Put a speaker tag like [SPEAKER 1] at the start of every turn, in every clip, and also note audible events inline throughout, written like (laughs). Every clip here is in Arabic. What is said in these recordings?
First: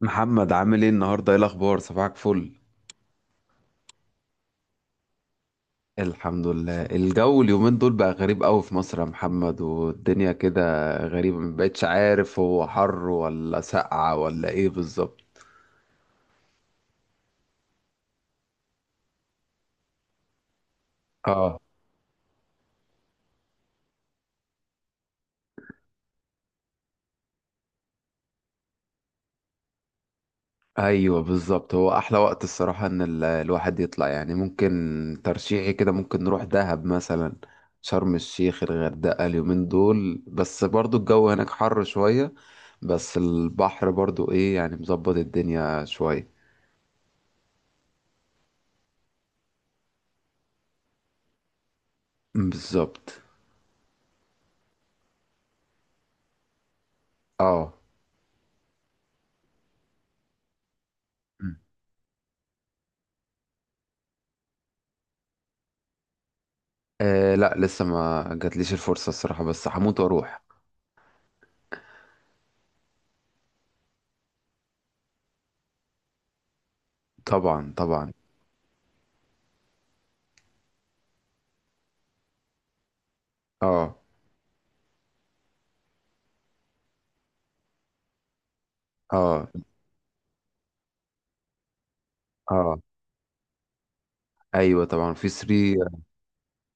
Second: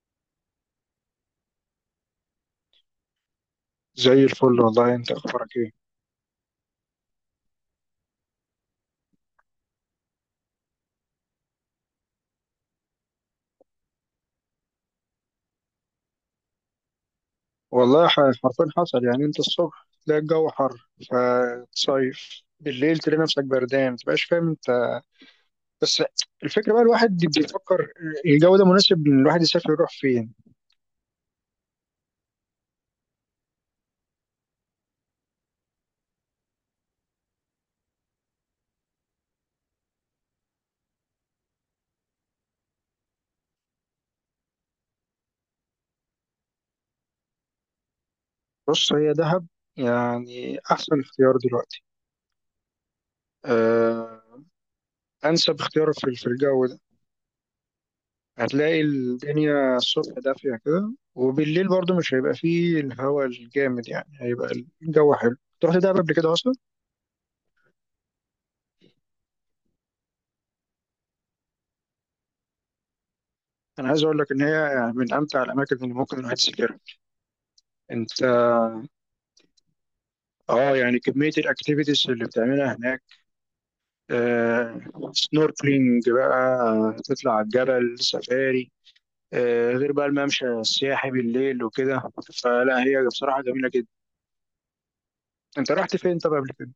[SPEAKER 1] محمد، عامل ايه النهارده؟ ايه الاخبار؟ صباحك فل.
[SPEAKER 2] زي الفل والله، انت اخبارك ايه؟
[SPEAKER 1] الحمد لله. الجو اليومين دول بقى غريب قوي في مصر يا محمد، والدنيا كده غريبه، ما بقتش عارف هو حر ولا سقعه ولا ايه بالظبط.
[SPEAKER 2] والله حرفيا حصل يعني. انت الصبح تلاقي الجو حر،
[SPEAKER 1] اه،
[SPEAKER 2] فتصيف بالليل تلاقي نفسك بردان، متبقاش فاهم انت. بس الفكره بقى، الواحد بيفكر الجو ده مناسب ان الواحد يسافر، يروح فين؟
[SPEAKER 1] ايوه بالظبط. هو احلى وقت الصراحه ان الواحد يطلع، يعني ممكن ترشيحي كده، ممكن نروح دهب مثلا، شرم الشيخ، الغردقه اليومين دول، بس برضو الجو هناك حر شويه، بس البحر برضو ايه يعني، مظبط الدنيا شويه.
[SPEAKER 2] بص، هي دهب يعني احسن اختيار دلوقتي.
[SPEAKER 1] بالظبط.
[SPEAKER 2] أه، انسب اختيار في الجو ده.
[SPEAKER 1] اه.
[SPEAKER 2] هتلاقي الدنيا الصبح دافيه كده،
[SPEAKER 1] مم.
[SPEAKER 2] وبالليل برضو مش هيبقى فيه الهواء الجامد، يعني هيبقى الجو حلو. رحت دهب قبل كده اصلا؟
[SPEAKER 1] آه، لا لسه ما جاتليش الفرصة الصراحة، بس هموت واروح.
[SPEAKER 2] انا عايز اقول لك ان هي يعني من امتع الاماكن اللي ممكن الواحد يسافرها.
[SPEAKER 1] طبعا طبعا.
[SPEAKER 2] انت، اه، يعني كميه الاكتيفيتيز اللي بتعملها هناك.
[SPEAKER 1] اه
[SPEAKER 2] آه، سنوركلينج بقى، تطلع على الجبل سفاري.
[SPEAKER 1] اه
[SPEAKER 2] آه، غير بقى الممشى السياحي بالليل وكده.
[SPEAKER 1] اه.
[SPEAKER 2] فلا، هي بصراحه جميله جدا.
[SPEAKER 1] ايوه طبعا في
[SPEAKER 2] انت
[SPEAKER 1] سري.
[SPEAKER 2] رحت فين طب قبل كده؟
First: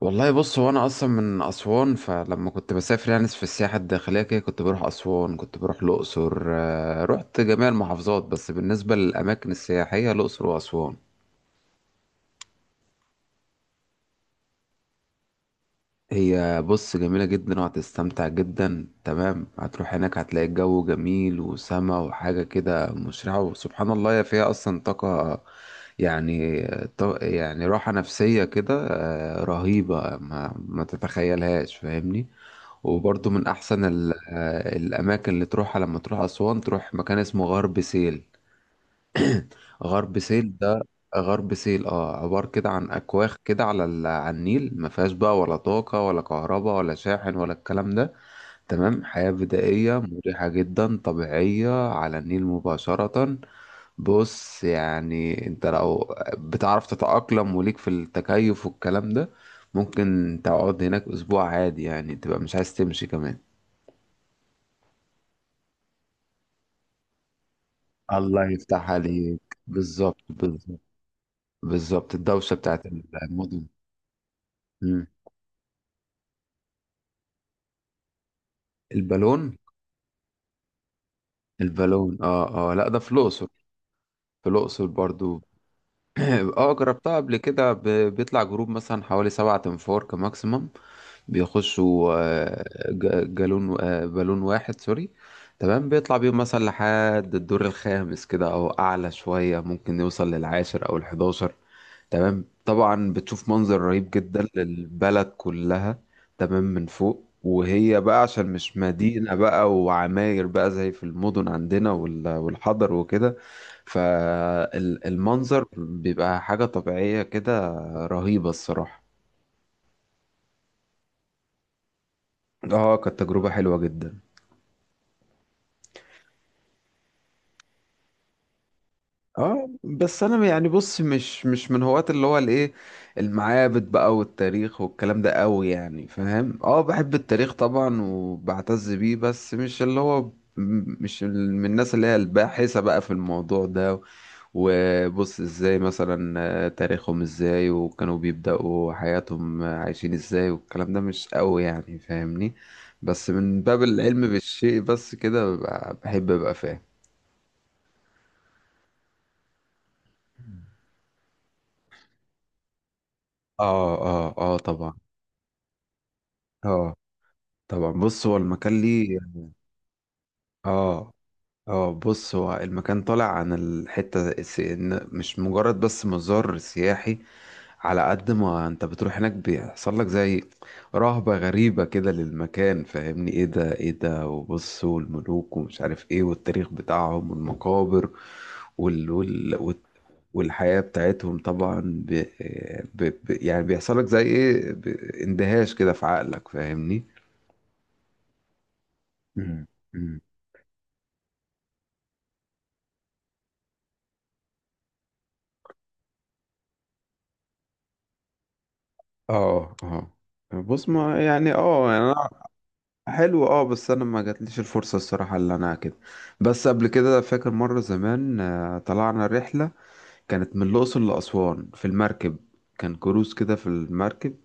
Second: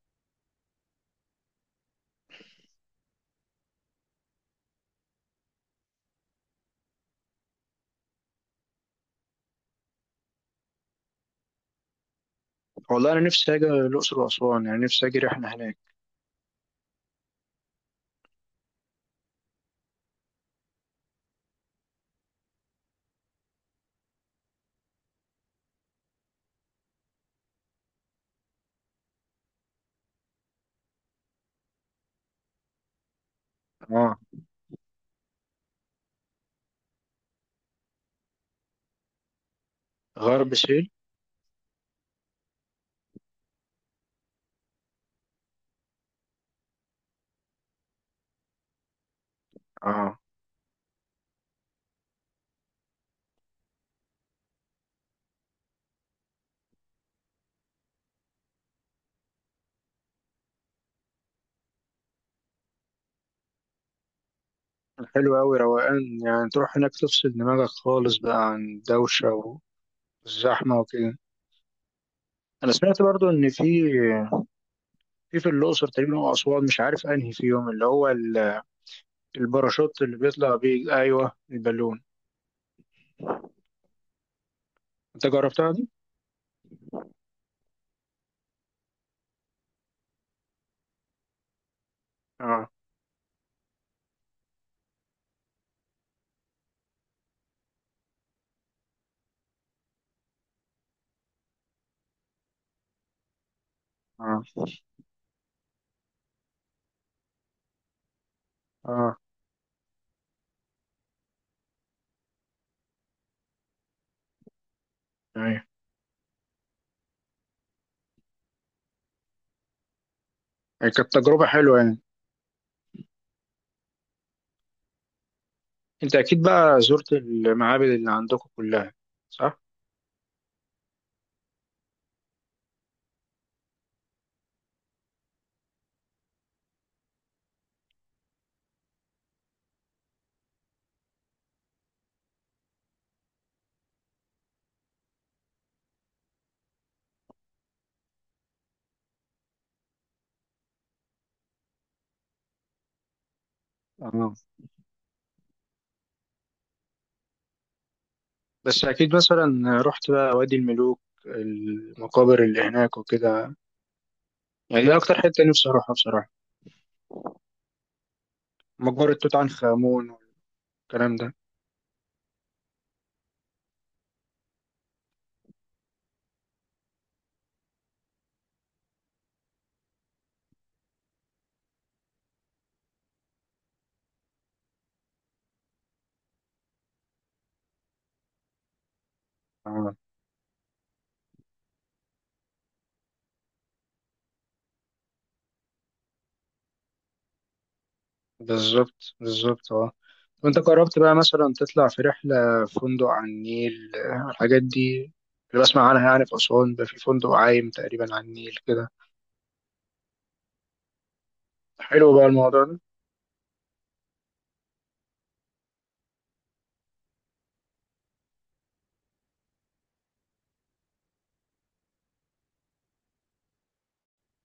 [SPEAKER 1] والله بص، هو انا اصلا من اسوان، فلما كنت بسافر يعني في السياحة الداخلية كده كنت بروح اسوان، كنت بروح الاقصر، رحت جميع المحافظات، بس بالنسبة للاماكن السياحية الاقصر واسوان.
[SPEAKER 2] والله انا نفسي اجي الاقصر واسوان، يعني نفسي اجي رحله هناك.
[SPEAKER 1] هي بص جميلة جدا، وهتستمتع جدا تمام، هتروح هناك هتلاقي الجو جميل وسما وحاجة كده مشرقة، وسبحان الله هي فيها أصلا طاقة، يعني طاقة، يعني راحة نفسية كده، رهيبة ما تتخيلهاش، فاهمني؟ وبرضو من أحسن
[SPEAKER 2] اه،
[SPEAKER 1] الأماكن اللي تروحها لما تروح أسوان، تروح مكان اسمه غرب سهيل. غرب
[SPEAKER 2] غرب
[SPEAKER 1] سهيل ده.
[SPEAKER 2] سهيل،
[SPEAKER 1] غرب سهيل، اه، عبارة كده عن أكواخ كده على على النيل، ما فيهاش بقى ولا طاقة ولا كهرباء ولا شاحن ولا الكلام ده، تمام، حياة بدائية
[SPEAKER 2] اه.
[SPEAKER 1] مريحة جدا طبيعية على النيل مباشرة. بص يعني انت لو بتعرف تتأقلم وليك في التكيف والكلام ده، ممكن تقعد هناك أسبوع عادي، يعني تبقى مش عايز تمشي كمان.
[SPEAKER 2] حلو قوي، روقان يعني، تروح هناك تفصل دماغك خالص
[SPEAKER 1] الله
[SPEAKER 2] بقى عن
[SPEAKER 1] يفتح عليك.
[SPEAKER 2] الدوشه
[SPEAKER 1] بالظبط
[SPEAKER 2] والزحمه
[SPEAKER 1] بالظبط.
[SPEAKER 2] وكده.
[SPEAKER 1] بالظبط، الدوشة
[SPEAKER 2] انا
[SPEAKER 1] بتاعت
[SPEAKER 2] سمعت برضو ان في
[SPEAKER 1] المدن.
[SPEAKER 2] في الاقصر تقريبا او اسوان، مش عارف انهي فيهم، اللي هو
[SPEAKER 1] البالون.
[SPEAKER 2] الباراشوت اللي بيطلع بيه، ايوه البالون.
[SPEAKER 1] البالون اه اه، لا ده في الاقصر، في الاقصر
[SPEAKER 2] انت
[SPEAKER 1] برضو.
[SPEAKER 2] جربتها دي؟
[SPEAKER 1] (clears throat) اه، جربتها قبل كده، بيطلع جروب مثلا حوالي 7 انفار كماكسيمم، بيخشوا
[SPEAKER 2] اه،
[SPEAKER 1] جالون آه، بالون واحد، سوري، تمام، بيطلع بيهم مثلا لحد الدور الخامس كده، او اعلى شوية ممكن يوصل للعاشر او الحداشر، تمام، طبعا بتشوف منظر رهيب
[SPEAKER 2] اه،
[SPEAKER 1] جدا للبلد كلها، تمام، من فوق، وهي بقى عشان مش
[SPEAKER 2] اه،
[SPEAKER 1] مدينة بقى وعماير بقى زي في المدن عندنا والحضر وكده،
[SPEAKER 2] ايوه،
[SPEAKER 1] فالمنظر بيبقى حاجة طبيعية كده رهيبة الصراحة.
[SPEAKER 2] يعني كانت تجربه حلوه يعني.
[SPEAKER 1] اه، كانت تجربة حلوة جدا.
[SPEAKER 2] انت اكيد بقى زرت المعابد اللي عندكم كلها، صح؟
[SPEAKER 1] اه بس انا يعني بص، مش من هواة اللي هو الايه، المعابد بقى والتاريخ والكلام ده قوي، يعني فاهم؟ اه، بحب التاريخ طبعا، وبعتز بيه، بس مش اللي هو م- مش ال- من الناس اللي هي الباحثة بقى في الموضوع ده، وبص ازاي مثلا، تاريخهم ازاي، وكانوا بيبدأوا حياتهم عايشين ازاي، والكلام ده مش قوي يعني، فاهمني؟ بس من باب العلم
[SPEAKER 2] اه.
[SPEAKER 1] بالشيء بس كده، بحب ابقى فاهم.
[SPEAKER 2] بس اكيد مثلا رحت بقى وادي الملوك، المقابر اللي هناك وكده.
[SPEAKER 1] اه اه اه
[SPEAKER 2] يعني
[SPEAKER 1] طبعا.
[SPEAKER 2] دي اكتر حته نفسي اروحها بصراحه.
[SPEAKER 1] اه طبعا، بص هو المكان
[SPEAKER 2] مقبره
[SPEAKER 1] ليه.
[SPEAKER 2] توت عنخ امون
[SPEAKER 1] اه
[SPEAKER 2] والكلام
[SPEAKER 1] اه، بص هو المكان طالع عن الحتة إن مش مجرد بس مزار سياحي، على قد ما انت بتروح هناك بيحصل لك زي رهبة غريبة كده للمكان، فاهمني؟ ايه ده، ايه ده، وبص، والملوك، ومش عارف ايه، والتاريخ بتاعهم والمقابر، وال وال وال-
[SPEAKER 2] ده.
[SPEAKER 1] والحياة بتاعتهم طبعا، ب... يعني بيحصل لك زي ايه، اندهاش كده في عقلك، فاهمني؟
[SPEAKER 2] بالظبط،
[SPEAKER 1] مم.
[SPEAKER 2] بالظبط، اه. وانت قربت بقى مثلا تطلع في رحلة في فندق على النيل، الحاجات دي اللي بسمع عنها، يعني في أسوان ده في فندق عايم تقريبا على النيل كده.
[SPEAKER 1] اه اه، بص ما يعني اه يعني
[SPEAKER 2] حلو بقى
[SPEAKER 1] انا،
[SPEAKER 2] الموضوع ده.
[SPEAKER 1] حلو اه، بس انا ما جاتليش الفرصه الصراحه اللي انا كده، بس قبل كده فاكر مره زمان، طلعنا رحله كانت من الاقصر لاسوان في المركب، كان كروز كده في المركب،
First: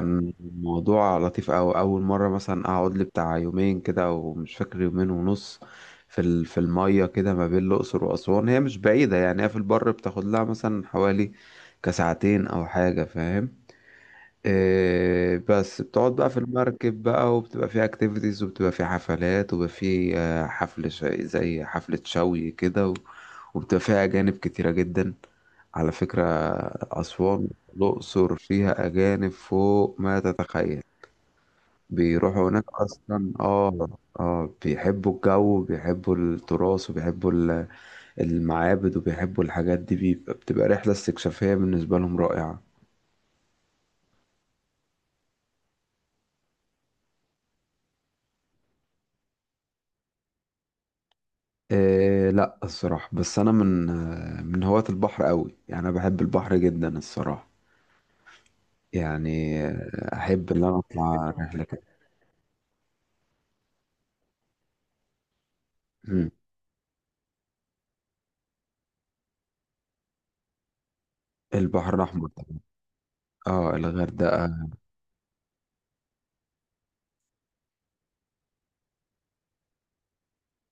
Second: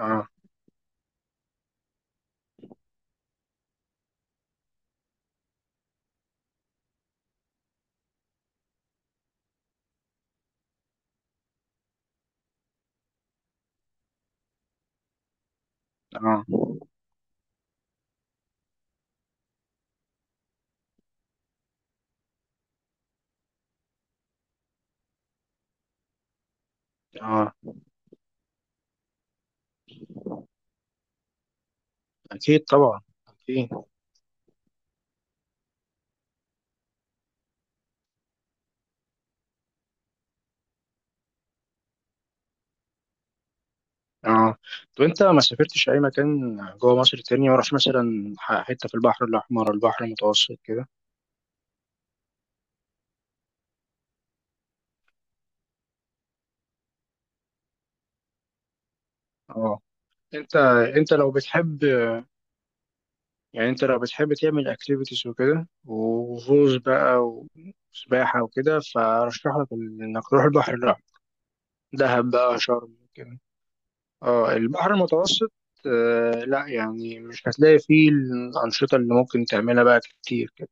[SPEAKER 2] اه،
[SPEAKER 1] الموضوع لطيف أوي، اول مره مثلا اقعد لي بتاع يومين كده، او مش فاكر، يومين ونص، في في الميه كده ما بين الاقصر واسوان، هي مش بعيده يعني، هي في البر بتاخد لها مثلا حوالي كساعتين او حاجه، فاهم؟ إيه، بس بتقعد بقى في
[SPEAKER 2] اه،
[SPEAKER 1] المركب بقى، وبتبقى فيه اكتيفيتيز، وبتبقى فيه حفلات، وبيبقى فيه زي حفلة شوي كده، وبتبقى فيها أجانب كتيرة جدا على فكرة. أسوان،
[SPEAKER 2] اه،
[SPEAKER 1] الأقصر فيها أجانب فوق ما تتخيل، بيروحوا هناك
[SPEAKER 2] أكيد طبعا
[SPEAKER 1] أصلا،
[SPEAKER 2] أكيد،
[SPEAKER 1] آه. آه، بيحبوا الجو، وبيحبوا التراث، وبيحبوا المعابد، وبيحبوا الحاجات دي، بتبقى رحلة استكشافية بالنسبة لهم رائعة.
[SPEAKER 2] اه. طب أنت ما سافرتش أي مكان جوه مصر تاني؟ ما رحتش مثلا حتة في البحر الأحمر، البحر المتوسط كده؟
[SPEAKER 1] إيه لا الصراحة، بس أنا من من هواة البحر قوي، يعني أنا بحب البحر جدا الصراحة، يعني
[SPEAKER 2] اه.
[SPEAKER 1] أحب
[SPEAKER 2] أنت
[SPEAKER 1] إن أنا
[SPEAKER 2] أنت
[SPEAKER 1] أطلع
[SPEAKER 2] لو
[SPEAKER 1] رحلة كده.
[SPEAKER 2] بتحب، يعني انت لو بتحب تعمل اكتيفيتيز وكده
[SPEAKER 1] مم.
[SPEAKER 2] وغوص بقى وسباحة وكده، فرشح لك انك تروح البحر الاحمر،
[SPEAKER 1] البحر الأحمر
[SPEAKER 2] دهب
[SPEAKER 1] طبعا.
[SPEAKER 2] بقى، شرم كده.
[SPEAKER 1] اه،
[SPEAKER 2] اه،
[SPEAKER 1] الغردقة.
[SPEAKER 2] البحر المتوسط. آه لا، يعني مش هتلاقي فيه الأنشطة اللي ممكن تعملها بقى كتير كده.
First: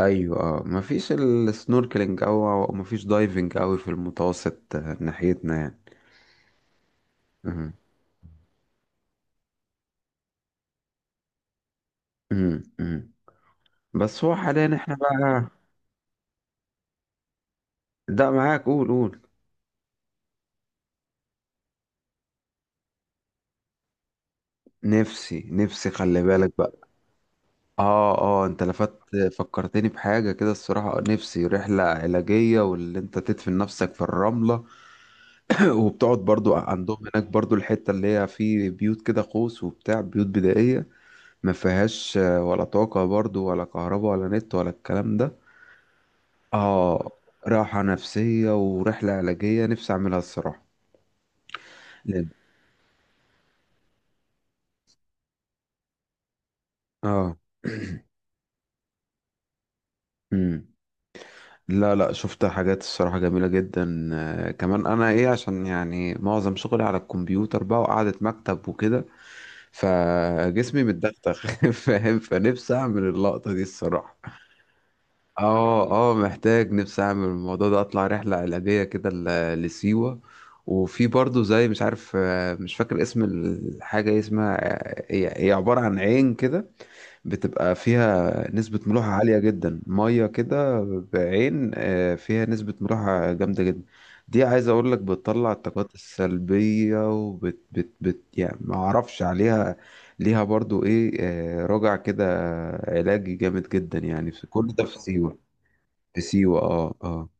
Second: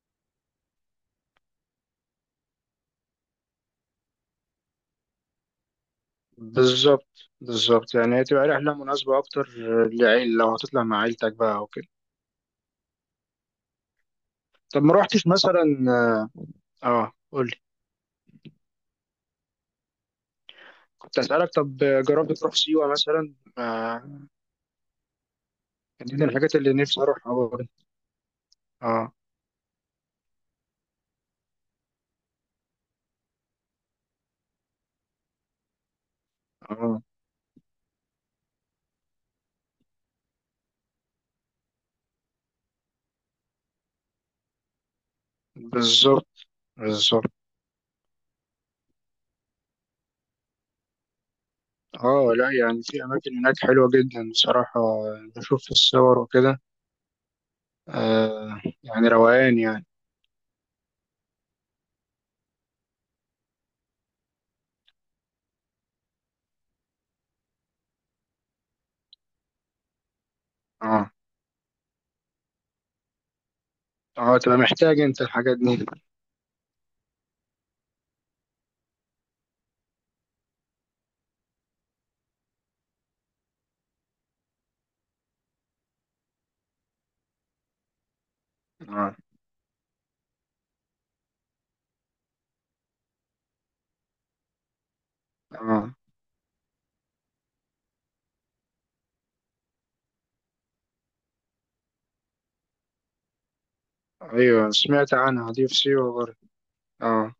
[SPEAKER 1] أيوة اه، مفيش السنوركلينج أو أو مفيش دايفنج أوي في المتوسط، ناحيتنا يعني.
[SPEAKER 2] بالظبط،
[SPEAKER 1] مم.
[SPEAKER 2] بالظبط، يعني هتبقى رحلة مناسبة أكتر لعيل، لو هتطلع مع عيلتك بقى وكده.
[SPEAKER 1] مم. مم. بس هو حاليا
[SPEAKER 2] طب ما
[SPEAKER 1] احنا
[SPEAKER 2] روحتش
[SPEAKER 1] بقى،
[SPEAKER 2] مثلا، اه قولي،
[SPEAKER 1] ده معاك، قول قول.
[SPEAKER 2] كنت أسألك طب، جربت تروح سيوة مثلا؟
[SPEAKER 1] نفسي نفسي،
[SPEAKER 2] دي
[SPEAKER 1] خلي
[SPEAKER 2] من
[SPEAKER 1] بالك.
[SPEAKER 2] الحاجات اللي نفسي أروحها برضه.
[SPEAKER 1] اه اه، انت لفت،
[SPEAKER 2] اه،
[SPEAKER 1] فكرتني بحاجة كده الصراحة، نفسي رحلة علاجية، واللي انت تدفن نفسك في الرملة. (laughs) وبتقعد برضو عندهم
[SPEAKER 2] اه،
[SPEAKER 1] هناك برضو، الحتة اللي هي في بيوت كده قوس وبتاع، بيوت بدائية ما فيهاش ولا طاقة برضو ولا كهرباء ولا نت ولا الكلام ده.
[SPEAKER 2] بالظبط،
[SPEAKER 1] اه،
[SPEAKER 2] بالظبط،
[SPEAKER 1] راحة نفسية ورحلة علاجية نفسي اعملها الصراحة. لأن-
[SPEAKER 2] اه. لا يعني في اماكن هناك حلوه جدا بصراحه، بشوف في الصور وكده.
[SPEAKER 1] اه.
[SPEAKER 2] آه، يعني روقان يعني.
[SPEAKER 1] مم. لا لا، شفت حاجات الصراحة جميلة جدا، كمان أنا إيه، عشان يعني معظم شغلي على الكمبيوتر بقى، وقعدة مكتب وكده، فجسمي
[SPEAKER 2] اه،
[SPEAKER 1] متدغدغ. (laughs) فاهم، فنفسي أعمل اللقطة دي الصراحة.
[SPEAKER 2] اه، تبقى محتاج انت الحاجات دي.
[SPEAKER 1] اه اه محتاج، نفسي أعمل الموضوع ده، أطلع رحلة علاجية كده لسيوة. وفي برضه زي مش عارف مش فاكر اسم الحاجة إيه اسمها، هي هي عبارة عن عين كده بتبقى فيها نسبة ملوحة
[SPEAKER 2] اه،
[SPEAKER 1] عالية جدا، مية كده، بعين فيها نسبة ملوحة جامدة جدا. دي عايز اقول لك بتطلع
[SPEAKER 2] اه،
[SPEAKER 1] الطاقات السلبية، وبت بت بت يعني ما اعرفش عليها، ليها برضو ايه، راجع كده، علاجي جامد جدا يعني، في كل
[SPEAKER 2] ايوه،
[SPEAKER 1] ده في
[SPEAKER 2] سمعت
[SPEAKER 1] سيوة.
[SPEAKER 2] عنها دي في سيوه
[SPEAKER 1] في
[SPEAKER 2] برضه.
[SPEAKER 1] سيوة اه اه.
[SPEAKER 2] اه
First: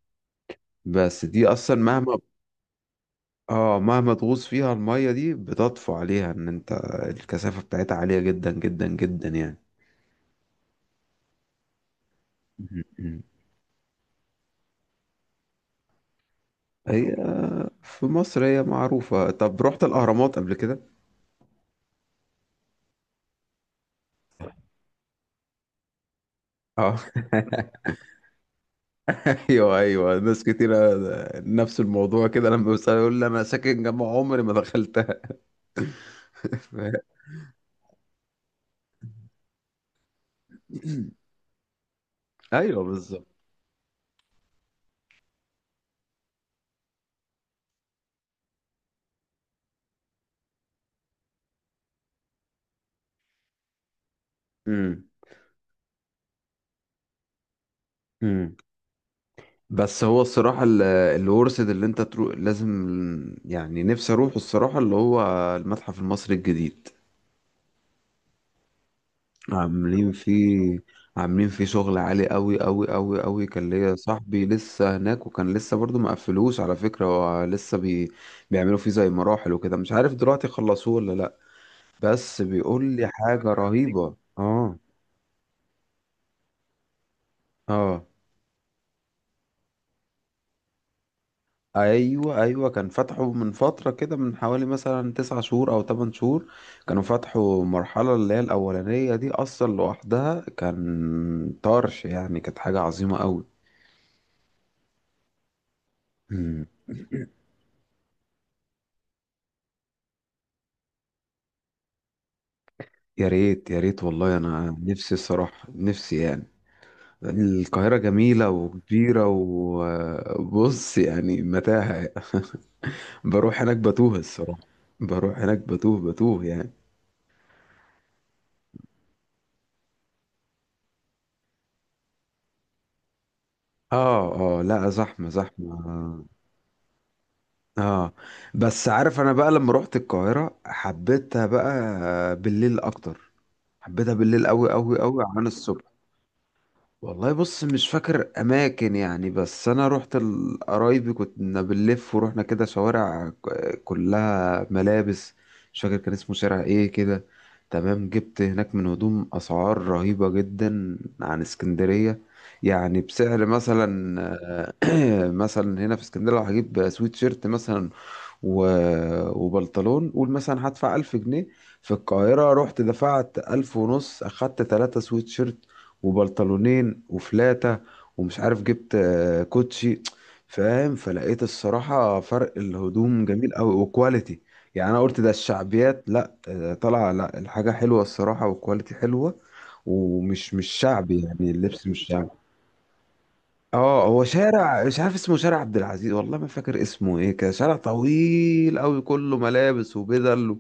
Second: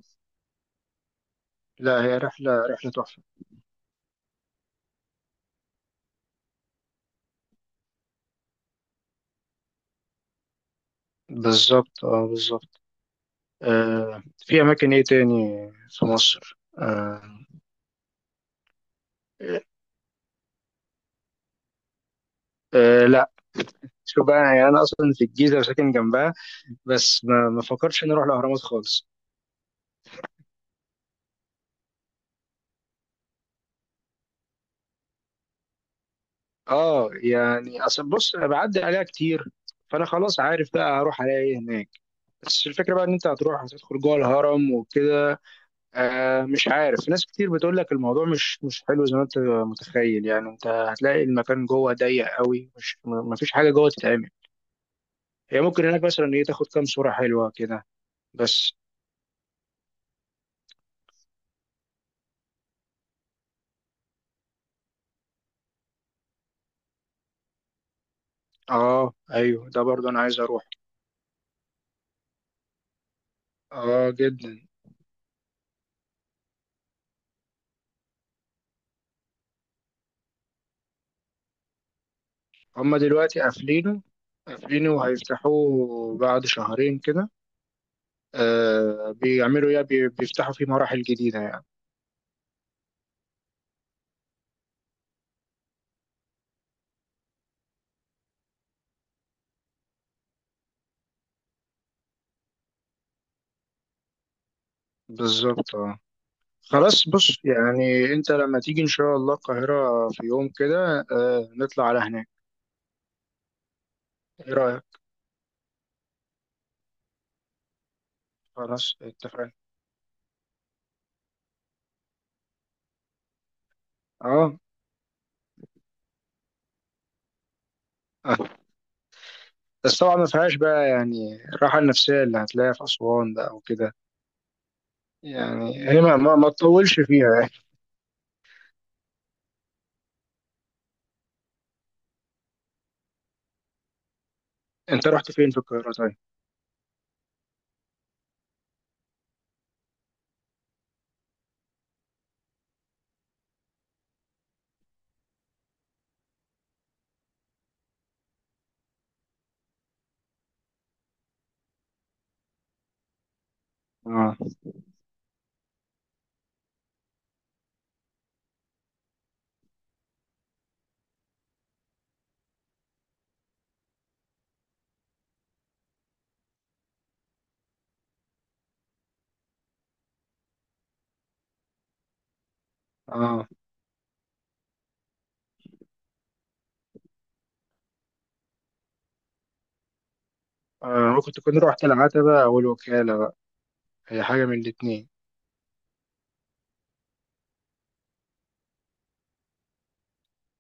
[SPEAKER 1] بس دي اصلا
[SPEAKER 2] لا، هي
[SPEAKER 1] مهما،
[SPEAKER 2] رحله رحله تحفه.
[SPEAKER 1] اه مهما تغوص فيها، المية دي بتطفو عليها، ان انت الكثافة بتاعتها عالية جدا جدا جدا يعني.
[SPEAKER 2] بالظبط، اه، بالظبط.
[SPEAKER 1] (laughs) مم.
[SPEAKER 2] آه، في اماكن ايه تاني في مصر؟
[SPEAKER 1] هي
[SPEAKER 2] آه.
[SPEAKER 1] في مصر هي معروفة. طب رحت الأهرامات قبل كده؟
[SPEAKER 2] آه لا، شوف بقى، يعني انا اصلا في الجيزه وساكن جنبها،
[SPEAKER 1] اه.
[SPEAKER 2] بس ما
[SPEAKER 1] (laughs)
[SPEAKER 2] فكرتش اني اروح الاهرامات خالص.
[SPEAKER 1] ايوه ايوه، ناس كتيرة نفس الموضوع كده، لما بيسأل يقول لي، انا ساكن جنب عمري ما دخلتها. (laughs) ف...
[SPEAKER 2] اه، يعني اصل بص، انا بعدي عليها كتير، فانا خلاص عارف بقى هروح على ايه هناك. بس
[SPEAKER 1] ايوه
[SPEAKER 2] الفكره بقى ان
[SPEAKER 1] بالظبط.
[SPEAKER 2] انت هتروح هتدخل جوه الهرم وكده؟ آه مش عارف، ناس كتير بتقول لك الموضوع مش حلو زي ما انت متخيل، يعني انت هتلاقي المكان جوه ضيق قوي، مش ما فيش حاجه جوه تتعمل.
[SPEAKER 1] امم
[SPEAKER 2] هي ممكن هناك مثلا ايه، تاخد كام صوره حلوه كده
[SPEAKER 1] امم
[SPEAKER 2] بس.
[SPEAKER 1] بس هو الصراحة اللي ورثت اللي انت تروح لازم، يعني نفسي اروح الصراحة اللي هو المتحف المصري الجديد.
[SPEAKER 2] اه، ايوه ده برضه
[SPEAKER 1] عاملين
[SPEAKER 2] انا عايز اروح.
[SPEAKER 1] فيه، عاملين فيه شغل عالي قوي قوي قوي قوي، كان ليا
[SPEAKER 2] اه،
[SPEAKER 1] صاحبي
[SPEAKER 2] جدا.
[SPEAKER 1] لسه هناك، وكان لسه برضو ما قفلوش على فكرة، هو لسه بيعملوا فيه زي مراحل وكده، مش عارف دلوقتي خلصوه ولا لا، بس بيقول
[SPEAKER 2] هما
[SPEAKER 1] لي
[SPEAKER 2] دلوقتي
[SPEAKER 1] حاجة
[SPEAKER 2] قافلينه،
[SPEAKER 1] رهيبة اه.
[SPEAKER 2] قافلينه وهيفتحوه بعد شهرين كده.
[SPEAKER 1] اه
[SPEAKER 2] آه، بيعملوا ايه، بيفتحوا فيه مراحل جديدة يعني.
[SPEAKER 1] ايوه ايوه، كان فتحوا من فترة كده، من حوالي مثلا 9 شهور او 8 شهور، كانوا فتحوا مرحلة اللي هي الأولانية دي أصلا لوحدها، كان طرش، يعني كانت حاجة عظيمة قوي.
[SPEAKER 2] بالظبط، اه. خلاص بص، يعني انت لما تيجي ان شاء الله القاهرة في يوم كده، نطلع على هناك.
[SPEAKER 1] يا ريت يا ريت، والله
[SPEAKER 2] ايه
[SPEAKER 1] انا
[SPEAKER 2] رأيك؟
[SPEAKER 1] نفسي الصراحه، نفسي يعني. القاهره جميله
[SPEAKER 2] خلاص،
[SPEAKER 1] وكبيره،
[SPEAKER 2] اتفقنا.
[SPEAKER 1] وبص يعني متاهه. (laughs) بروح هناك بتوه
[SPEAKER 2] اه،
[SPEAKER 1] الصراحه، بروح هناك بتوه بتوه يعني.
[SPEAKER 2] (laughs) آه. بس طبعا ما فيهاش بقى يعني الراحة النفسية اللي هتلاقيها في أسوان بقى وكده،
[SPEAKER 1] اه اه، لا زحمه زحمه.
[SPEAKER 2] يعني هي ما تطولش فيها يعني.
[SPEAKER 1] اه، بس عارف، انا بقى لما روحت القاهره حبيتها بقى بالليل اكتر، حبيتها بالليل قوي قوي
[SPEAKER 2] انت
[SPEAKER 1] قوي
[SPEAKER 2] رحت
[SPEAKER 1] عن
[SPEAKER 2] فين في القاهرة
[SPEAKER 1] الصبح.
[SPEAKER 2] طيب؟
[SPEAKER 1] والله بص مش فاكر اماكن يعني، بس انا رحت قرايبي كنا بنلف، ورحنا كده شوارع كلها ملابس، مش فاكر كان اسمه شارع ايه كده. تمام، جبت هناك من هدوم اسعار رهيبة جدا عن اسكندرية، يعني بسعر مثلا،
[SPEAKER 2] اه،
[SPEAKER 1] (clears throat) مثلا هنا في اسكندرية لو هجيب سويت شيرت مثلا و... وبنطلون، قول مثلا هدفع 1000 جنيه. في القاهرة رحت دفعت 1500، أخدت 3 سويت شيرت وبنطلونين وفلاتة، ومش عارف جبت كوتشي، فاهم؟ فلقيت الصراحة فرق الهدوم
[SPEAKER 2] اه.
[SPEAKER 1] جميل أوي وكواليتي، يعني أنا قلت ده الشعبيات لأ، طالعة لأ، الحاجة حلوة الصراحة وكواليتي حلوة، ومش مش
[SPEAKER 2] آه،
[SPEAKER 1] شعبي
[SPEAKER 2] ممكن
[SPEAKER 1] يعني،
[SPEAKER 2] تكون رحت
[SPEAKER 1] اللبس مش شعبي.
[SPEAKER 2] العتبة أو الوكالة بقى.
[SPEAKER 1] اه،
[SPEAKER 2] هي
[SPEAKER 1] هو
[SPEAKER 2] حاجة من
[SPEAKER 1] شارع مش
[SPEAKER 2] الاتنين.
[SPEAKER 1] عارف اسمه، شارع عبد العزيز، والله ما فاكر اسمه ايه كده، شارع طويل قوي كله ملابس وبدل و-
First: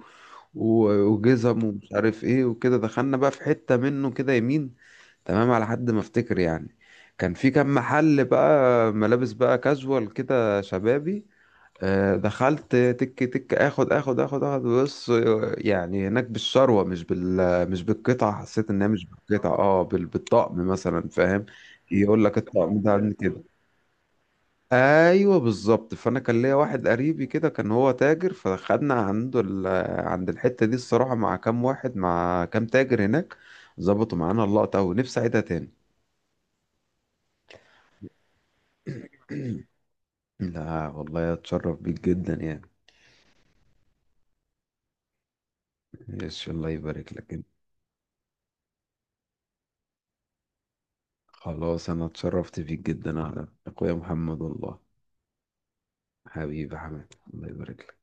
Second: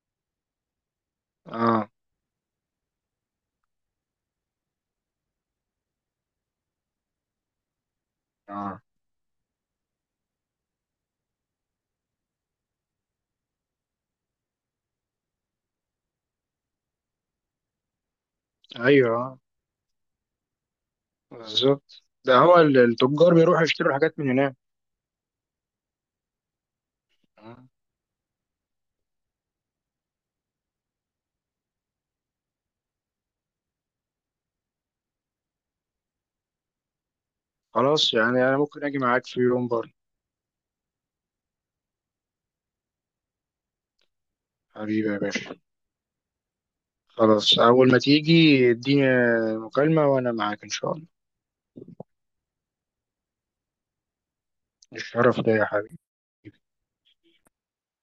[SPEAKER 1] و- وجزم ومش
[SPEAKER 2] اه،
[SPEAKER 1] عارف ايه وكده. دخلنا بقى في حتة منه كده يمين، تمام، على حد ما افتكر يعني كان في كام محل
[SPEAKER 2] اه،
[SPEAKER 1] بقى ملابس بقى كاجوال كده شبابي، دخلت تك تك، اخد اخد اخد اخد، بص، يعني هناك بالشروة، مش بالقطع، حسيت انها مش
[SPEAKER 2] ايوه
[SPEAKER 1] بالقطع، اه بالطقم مثلا فاهم،
[SPEAKER 2] بالظبط،
[SPEAKER 1] يقول لك
[SPEAKER 2] ده هو
[SPEAKER 1] الطقم ده عامل
[SPEAKER 2] التجار
[SPEAKER 1] كده.
[SPEAKER 2] بيروحوا يشتروا الحاجات من هناك.
[SPEAKER 1] ايوه بالظبط، فانا كان ليا واحد قريبي كده
[SPEAKER 2] آه.
[SPEAKER 1] كان هو تاجر، فخدنا عنده عند الحته دي الصراحه، مع كام واحد، مع كام تاجر هناك، ظبطوا معانا اللقطه، ونفسي اعيدها تاني.
[SPEAKER 2] خلاص، يعني انا ممكن اجي معاك في يوم برضه.
[SPEAKER 1] لا والله اتشرف بيك جدا يعني.
[SPEAKER 2] حبيبي يا باشا.
[SPEAKER 1] يش، الله يبارك لك انت.
[SPEAKER 2] خلاص، اول ما تيجي اديني مكالمة، وانا معاك ان شاء الله.
[SPEAKER 1] خلاص انا اتشرفت بيك جدا يا اخويا محمد والله.
[SPEAKER 2] الشرف ده يا حبيبي.
[SPEAKER 1] حبيبي يا حماد، الله يبارك لك.